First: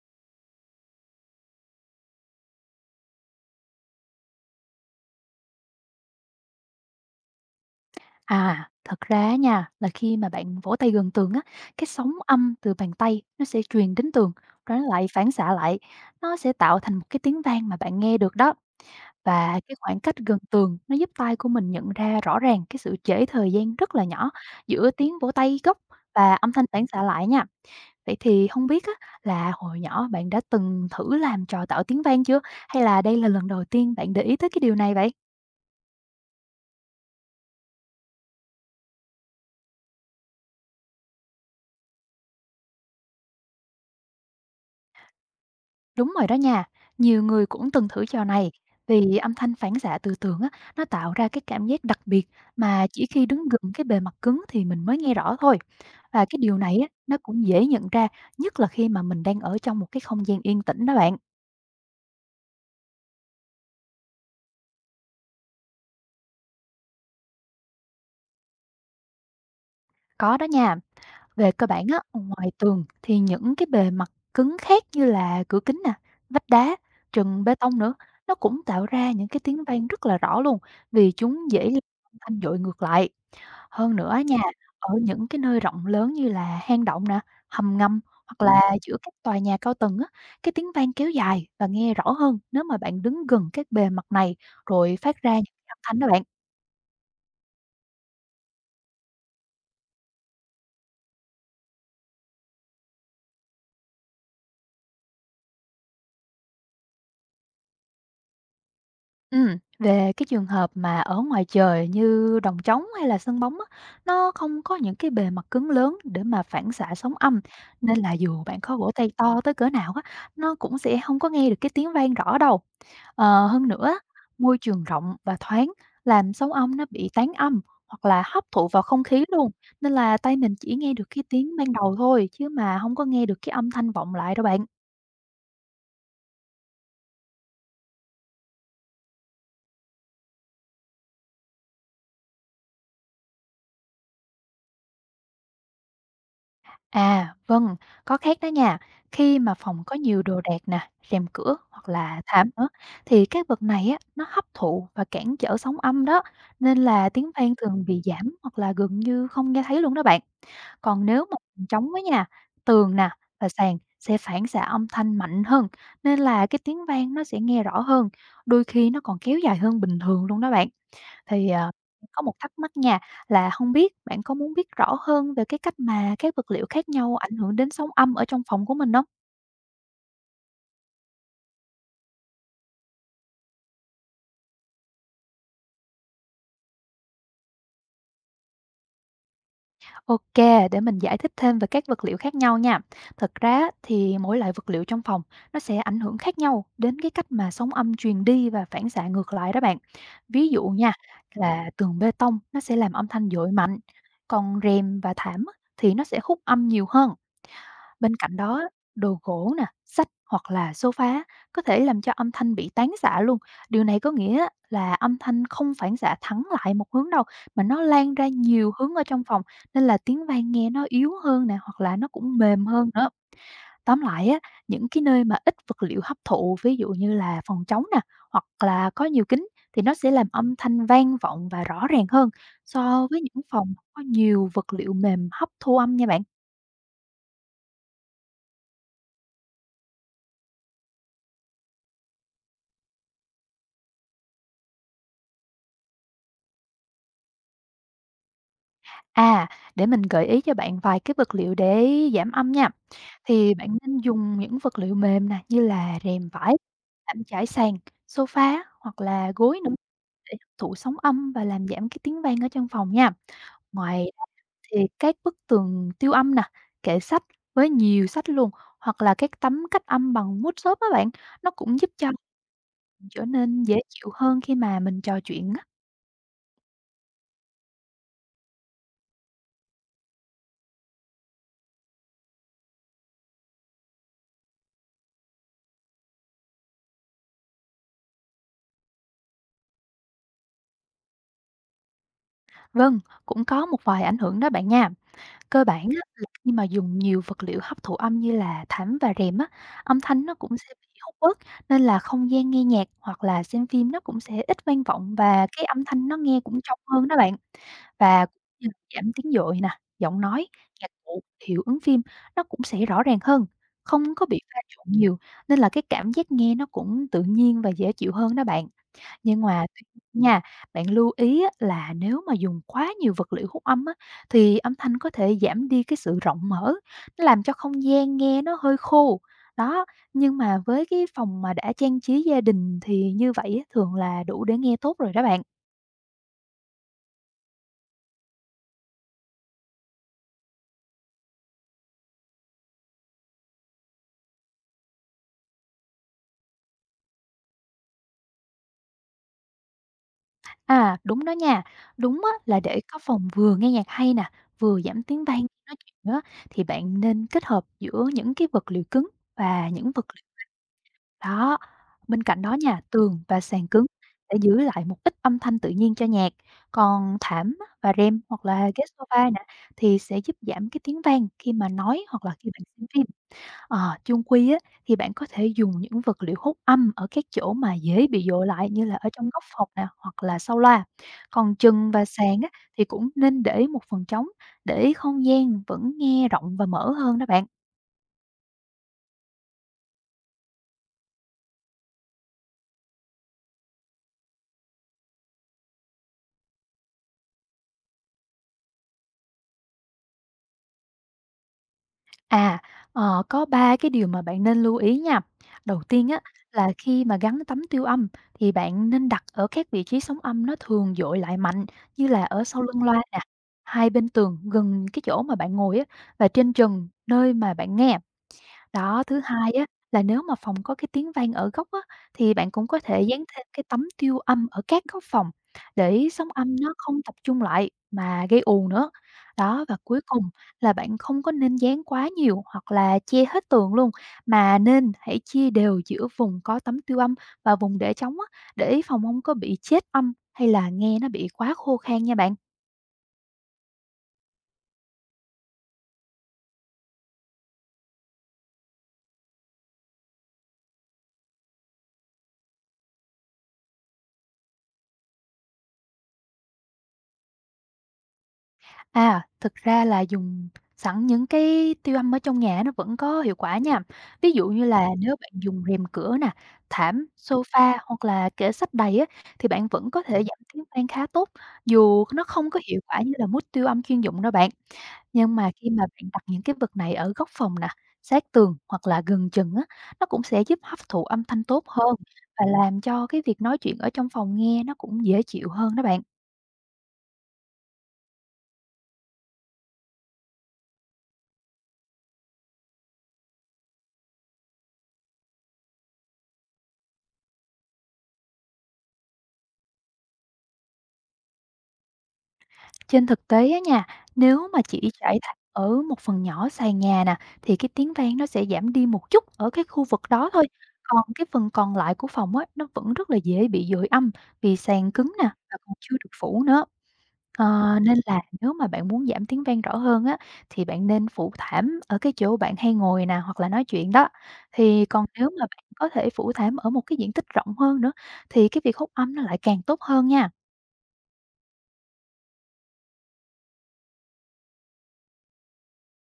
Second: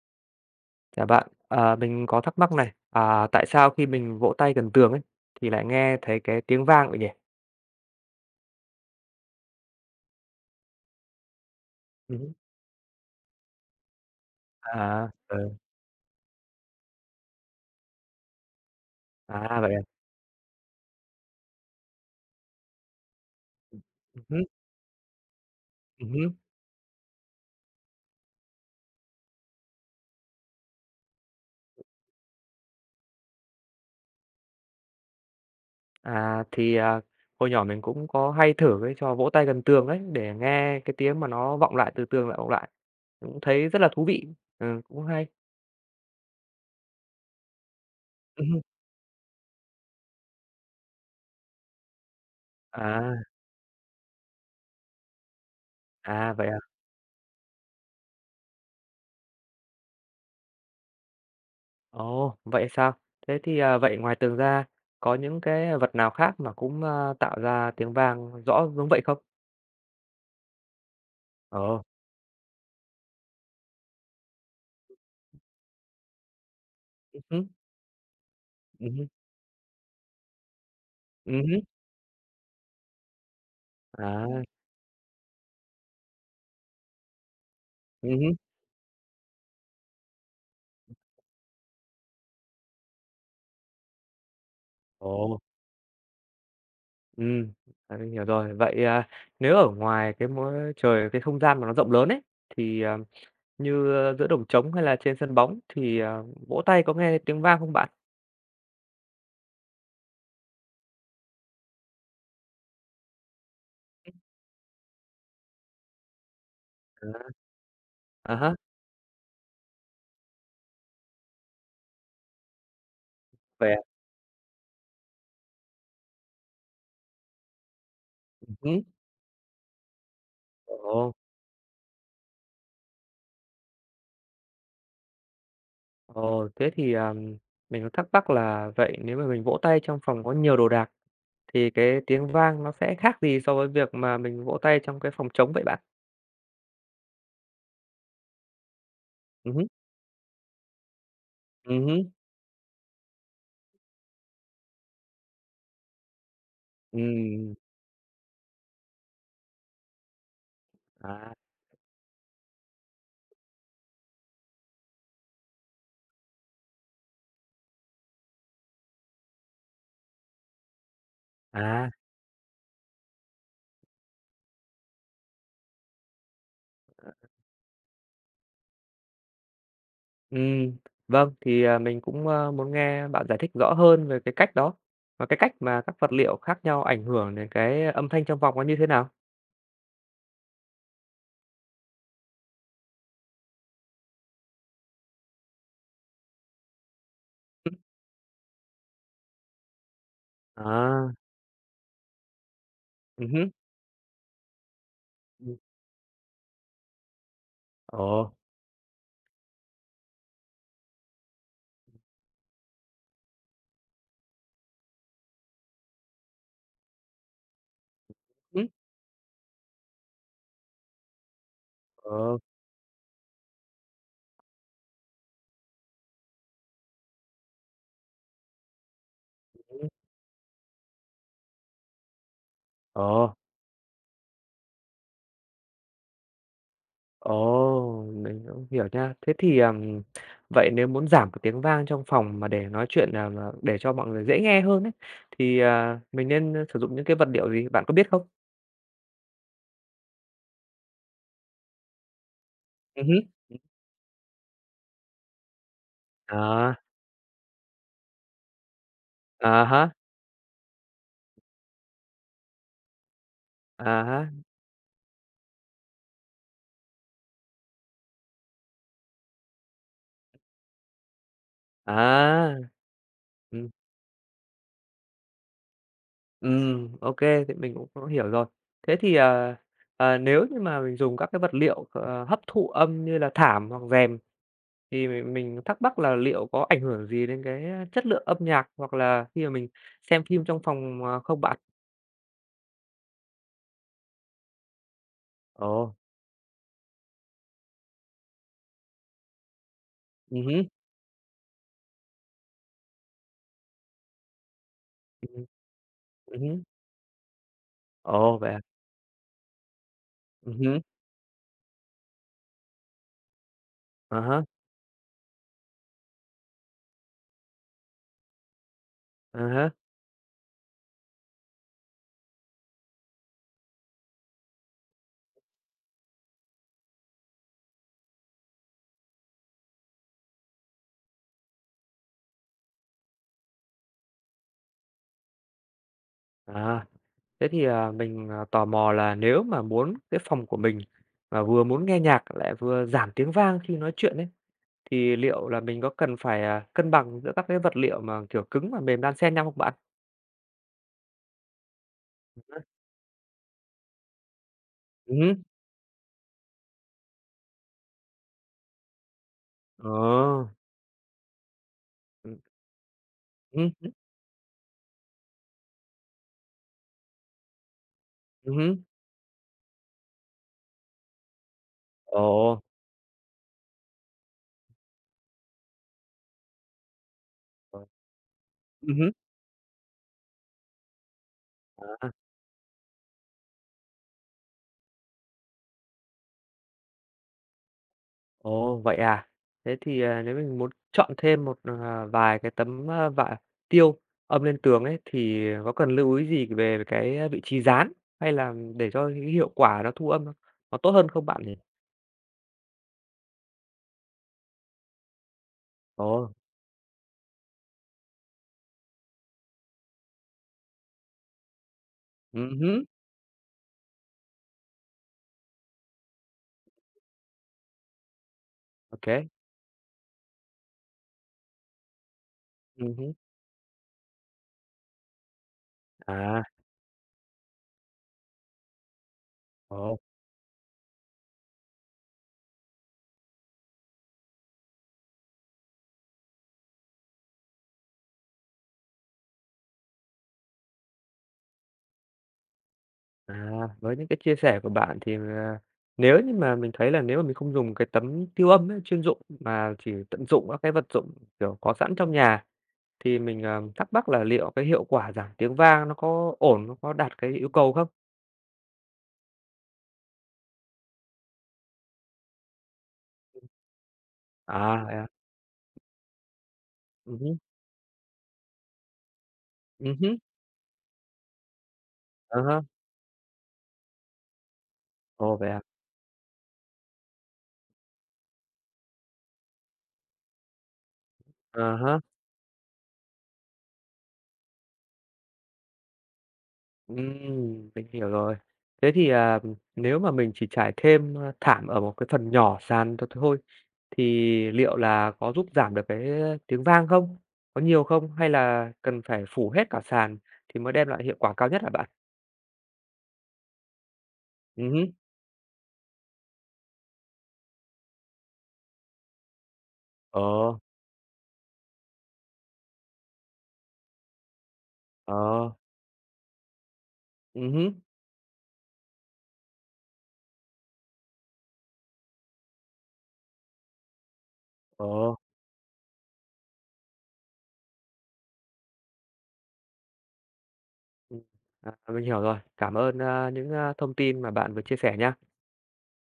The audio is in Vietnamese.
Chào bạn, à, mình có thắc mắc này, à, tại sao khi mình vỗ tay gần tường ấy thì lại nghe thấy cái tiếng vang vậy nhỉ? À, thật ra nha, là khi mà bạn vỗ tay gần tường á, cái sóng Ừ. âm từ bàn tay nó sẽ truyền đến tường, rồi nó lại À, phản ờ, xạ lại, nó sẽ tạo thành một cái tiếng vang mà bạn nghe được đó. Và à cái vậy à? khoảng cách gần tường nó giúp tai của mình nhận ra rõ ràng cái sự trễ thời gian rất là nhỏ Ừ, giữa tiếng vỗ tay gốc ừ. và âm thanh phản xạ lại nha. Vậy thì không biết á, là hồi nhỏ bạn đã từng thử làm trò tạo tiếng vang chưa? Hay là đây là lần đầu tiên bạn để ý tới cái điều này vậy? À thì à, hồi nhỏ mình cũng có hay thử cái trò vỗ tay gần tường đấy để nghe cái tiếng mà nó vọng lại từ tường lại vọng lại, cũng thấy rất là thú vị, ừ, cũng hay. Đúng rồi đó nha, nhiều người cũng từng thử trò Ừ. này vì âm thanh phản xạ từ tường á, nó tạo ra cái cảm giác đặc biệt mà chỉ À, khi đứng gần cái bề mặt cứng thì mình mới nghe rõ thôi. Và à cái vậy điều à? này á, nó cũng dễ nhận ra, nhất là khi mà mình đang ở trong một cái không gian yên tĩnh đó bạn. Ồ, vậy sao? Thế thì à, vậy ngoài tường ra có những cái vật nào khác mà cũng à, tạo ra tiếng vang rõ giống vậy không? Có đó nha, về cơ Ồ. bản á, ngoài tường thì những cái bề mặt cứng khác như là cửa kính nè, vách đá, trần bê tông nữa, nó cũng tạo hứm, ra những cái tiếng vang rất là rõ luôn vì chúng hứm, dễ âm thanh dội ngược lại. Hơn nữa nha, à, ở những cái nơi rộng lớn như là hang động nè, hầm ngầm hứm. hoặc là giữa các tòa nhà cao tầng á, cái tiếng vang kéo dài và nghe rõ hơn nếu mà bạn đứng gần các bề mặt này rồi phát ra Ồ, những cái âm thanh đó bạn. ừm, à, mình hiểu rồi. Vậy, à, nếu ở ngoài cái môi trời cái không gian mà nó rộng lớn ấy, thì, à, như, ơ, giữa đồng trống hay là trên sân bóng thì, à, vỗ tay có nghe tiếng vang không bạn? Ừm, về cái trường hợp mà ở ngoài trời như đồng trống hay là sân bóng á, nó không có những cái bề mặt cứng lớn để mà phản xạ sóng À, âm, nên là à dù há, bạn có vỗ tay to tới cỡ nào á, nó cũng sẽ không có nghe được cái tiếng vang rõ đâu. Ờ, hơn vậy à? nữa, môi trường rộng và thoáng làm sóng ong nó bị tán âm hoặc là hấp thụ Hứm. vào không khí luôn, nên là tay mình chỉ nghe được Ồ, cái tiếng ban đầu thôi chứ mà không có nghe được cái âm thanh vọng lại đâu bạn. ồ, thế thì, à, mình cũng thắc mắc là vậy nếu mà mình vỗ tay trong phòng có nhiều đồ đạc thì cái tiếng vang nó sẽ khác gì so với việc mà mình vỗ tay trong cái phòng trống vậy bạn? À, vâng, có khác đó nha. Khi mà Hứm, phòng có nhiều đồ đạc nè, rèm cửa hoặc hứm, là thảm nữa thì các vật này á nó hấp thụ và cản trở sóng âm đó, nên là tiếng vang ừm, thường bị giảm hoặc là gần như không nghe thấy luôn đó bạn. Còn nếu à, mà phòng trống á nha, tường nè và sàn sẽ phản xạ âm thanh mạnh hơn, nên là cái tiếng vang nó sẽ nghe rõ hơn, đôi khi nó còn kéo dài hơn bình thường luôn đó bạn. Thì, ờ, à. có một thắc mắc nha, là không biết bạn có muốn biết rõ hơn về cái cách mà các vật liệu khác nhau ảnh hưởng đến sóng âm ở trong phòng của mình không. Ừ, vâng, thì, à, mình cũng, ơ, muốn nghe bạn giải thích rõ hơn về cái cách đó, và cái cách mà các vật liệu khác nhau ảnh hưởng đến cái âm thanh trong vòng nó như thế nào? Ok, để mình giải thích thêm về các vật liệu khác nhau nha. Thật ra thì mỗi loại vật liệu trong phòng nó sẽ ảnh hưởng khác nhau đến cái cách mà sóng âm truyền đi và phản xạ ngược lại đó bạn. Ví dụ nha, À. là tường bê tông nó sẽ làm âm Ừ, thanh dội hứm. mạnh, còn rèm và thảm Ừ, á, thì nó sẽ hút âm nhiều hơn. ồ. Bên cạnh đó đồ gỗ nè, sách hoặc là sofa có thể làm cho âm thanh bị tán xạ luôn. Điều này có nghĩa là âm thanh không phản xạ thẳng lại một hướng đâu mà nó lan ra Ừm. nhiều hướng ở trong phòng nên là tiếng vang nghe nó yếu hơn nè hoặc là nó cũng Ồ. mềm hơn nữa. Tóm lại á, những cái nơi mà ít vật liệu hấp thụ ví dụ như là phòng trống nè hoặc là có nhiều kính thì Ừm. nó sẽ làm âm thanh vang vọng và rõ ràng hơn so với Ồ. những phòng có nhiều vật liệu mềm hấp thu âm nha bạn. Ồ, mình cũng hiểu nha. Thế thì, vậy nếu muốn giảm cái tiếng vang trong phòng mà để nói chuyện, à, mà để cho mọi người dễ nghe hơn ấy, thì, à, mình nên, ờ, sử dụng những cái vật liệu gì, bạn có biết không? À, để mình gợi ý cho bạn vài cái vật liệu để giảm âm nha. Ừ, hứm. Thì bạn nên dùng những vật liệu mềm nè, như là rèm vải, À. thảm trải sàn, sofa hoặc là À gối nữa há, để hấp thụ sóng âm và làm giảm cái tiếng vang ở trong phòng nha. à Ngoài ra há, thì các bức tường tiêu âm nè, kệ sách với nhiều sách luôn hoặc là các tấm cách âm bằng mút xốp á bạn, nó cũng giúp cho à. mình trở nên Ừm. dễ chịu hơn khi mà mình trò chuyện á. Ok, thì mình cũng có hiểu rồi. Thế thì, ờ, ờ, nếu như mà mình dùng các cái vật liệu, ờ, hấp thụ âm như là thảm hoặc rèm thì mình thắc mắc là liệu có ảnh hưởng gì đến cái chất lượng âm nhạc hoặc là khi mà mình xem phim trong phòng, ờ, không bạn? Vâng, cũng có một vài ảnh hưởng đó bạn nha. Cơ bản Ồ, á, là khi mà dùng nhiều vật liệu hấp thụ âm như là thảm và rèm á, âm thanh nó cũng sẽ hứm, bị hút bớt, nên là không gian nghe nhạc hoặc là xem phim nó cũng sẽ ít vang vọng ừm, và cái âm thanh nó nghe cũng hứm. trong hơn đó bạn. Và cũng Ồ, vậy à? như là giảm tiếng dội nè, giọng nói, Hứm, nhạc cụ, hiệu ứng phim nó cũng sẽ rõ ràng hơn, không à có bị há, pha trộn nhiều, nên là cái cảm giác nghe nó cũng tự nhiên và dễ chịu hơn đó bạn. Nhưng à mà há, tuy nhiên nha, bạn lưu ý á là nếu mà dùng quá nhiều vật liệu hút âm á, thì âm thanh có thể giảm đi cái sự rộng mở, nó làm cho không gian nghe nó hơi khô. Đó, nhưng mà với cái phòng mà đã trang trí gia đình thì như vậy á, thường là đủ để nghe tốt rồi đó bạn. à. Thế thì, à, mình, à, tò mò là nếu mà muốn cái phòng của mình mà vừa muốn nghe nhạc lại vừa giảm tiếng vang khi nói chuyện ấy. Thì liệu là mình có cần phải, à, cân bằng giữa các cái vật liệu mà, kiểu, cứng và mềm đan xen nhau không bạn? À, đúng đó nha, đúng á, là để có phòng vừa nghe nhạc hay nè, vừa giảm Ừ, tiếng vang hứm. khi nói chuyện á, thì bạn nên kết hợp giữa những cái vật liệu cứng và những vật. Ờ. Đó, bên Ừ, cạnh đó nha, tường và sàn ừ, cứng để giữ lại một ít âm thanh tự nhiên cho nhạc, còn thảm á và rèm hoặc là ừm. ghế sofa nè thì sẽ giúp giảm cái tiếng vang khi mà nói hoặc là khi Ồ. bạn xem phim. Ờ, chung quy á thì bạn có thể dùng những vật liệu hút âm ở các chỗ mà Ờ. dễ bị dội lại như là ở trong góc phòng nè hoặc là sau loa. Còn chừng và À. sàn á thì cũng nên để một phần trống để không gian vẫn nghe rộng và mở hơn đó bạn. Ồ, vậy à? Thế thì, à, nếu mình muốn chọn thêm một, à, vài cái tấm, a, vải tiêu âm lên tường ấy, thì có cần lưu ý gì về cái vị trí dán, hay là để cho cái hiệu quả nó thu âm nó tốt hơn không bạn nhỉ? À, ờ, có 3 cái điều mà bạn nên lưu ý nha. Đầu tiên á, Ồ. là khi mà gắn tấm tiêu âm thì bạn nên đặt ở các vị trí sóng âm nó thường dội lại mạnh như là ở Ừ, sau lưng hứm. loa nè, hai bên tường gần cái chỗ mà bạn ngồi á và trên trần nơi mà bạn nghe. Đó, thứ Ừ, hai á, là nếu mà phòng có cái tiếng vang ở góc á, thì bạn cũng có thể dán thêm cái tấm tiêu âm ở các góc phòng để sóng à. âm nó không tập trung lại mà gây ồn nữa. Đó, và Ồ. cuối cùng là bạn không có nên dán quá nhiều hoặc là che hết tường luôn, mà nên hãy chia đều giữa vùng có tấm tiêu âm và vùng để trống á, để phòng không có bị chết âm hay là nghe nó bị quá khô khan nha bạn. À, với những cái chia sẻ của bạn thì, à, nếu như mà mình thấy là nếu mà mình không dùng cái tấm tiêu âm ấy, chuyên dụng mà chỉ tận dụng các cái vật dụng, kiểu, có sẵn trong nhà, thì mình, ờ, thắc mắc là liệu cái hiệu quả giảm tiếng vang nó có ổn, nó có đạt cái yêu cầu không? À, thực ra là dùng sẵn những cái tiêu âm ở trong nhà nó vẫn có hiệu quả nha. Ví dụ như À, là vậy à? nếu bạn dùng rèm cửa nè, thảm, Hứm, sofa hoặc là kệ sách đầy á, thì bạn vẫn có thể hứm, giảm tiếng vang khá tốt, dù nó à không có há, hiệu quả như là mút tiêu âm chuyên dụng đâu bạn. Nhưng ồ, vậy mà à? khi mà bạn đặt những cái vật này ở góc phòng nè, sát tường hoặc là gần chừng á, nó cũng sẽ giúp hấp thụ âm thanh À tốt hơn há. và làm cho cái việc nói chuyện ở trong phòng nghe nó cũng dễ chịu hơn đó bạn. Mình hiểu rồi. Thế thì, à, nếu mà mình chỉ trải thêm, a, thảm ở một cái phần nhỏ sàn thôi thì liệu là có giúp giảm được cái tiếng vang không? Có nhiều không? Hay là cần phải phủ hết cả sàn thì mới đem lại hiệu quả cao nhất hả bạn? Trên thực tế á nha, nếu mà chỉ Ừm. trải thảm ở một phần nhỏ sàn nhà nè, thì cái tiếng vang nó sẽ giảm đi một chút ở cái khu vực Ờ, đó thôi. Còn cái phần còn lại của phòng á, nó vẫn rất là dễ bị dội âm vì sàn cứng ờ, nè và còn chưa được phủ nữa. Ờ, ừm, nên là nếu mà bạn muốn giảm tiếng vang rõ hơn á, thì bạn nên phủ thảm ở cái chỗ bạn hay ngồi nè hoặc là nói chuyện đó. Thì còn ờ. nếu mà bạn có thể phủ thảm ở một cái diện tích rộng hơn nữa, thì cái việc hút âm nó lại càng tốt hơn nha. Ừm, à, mình hiểu rồi. Cảm ơn, a, những, a, thông tin mà bạn vừa chia sẻ nha.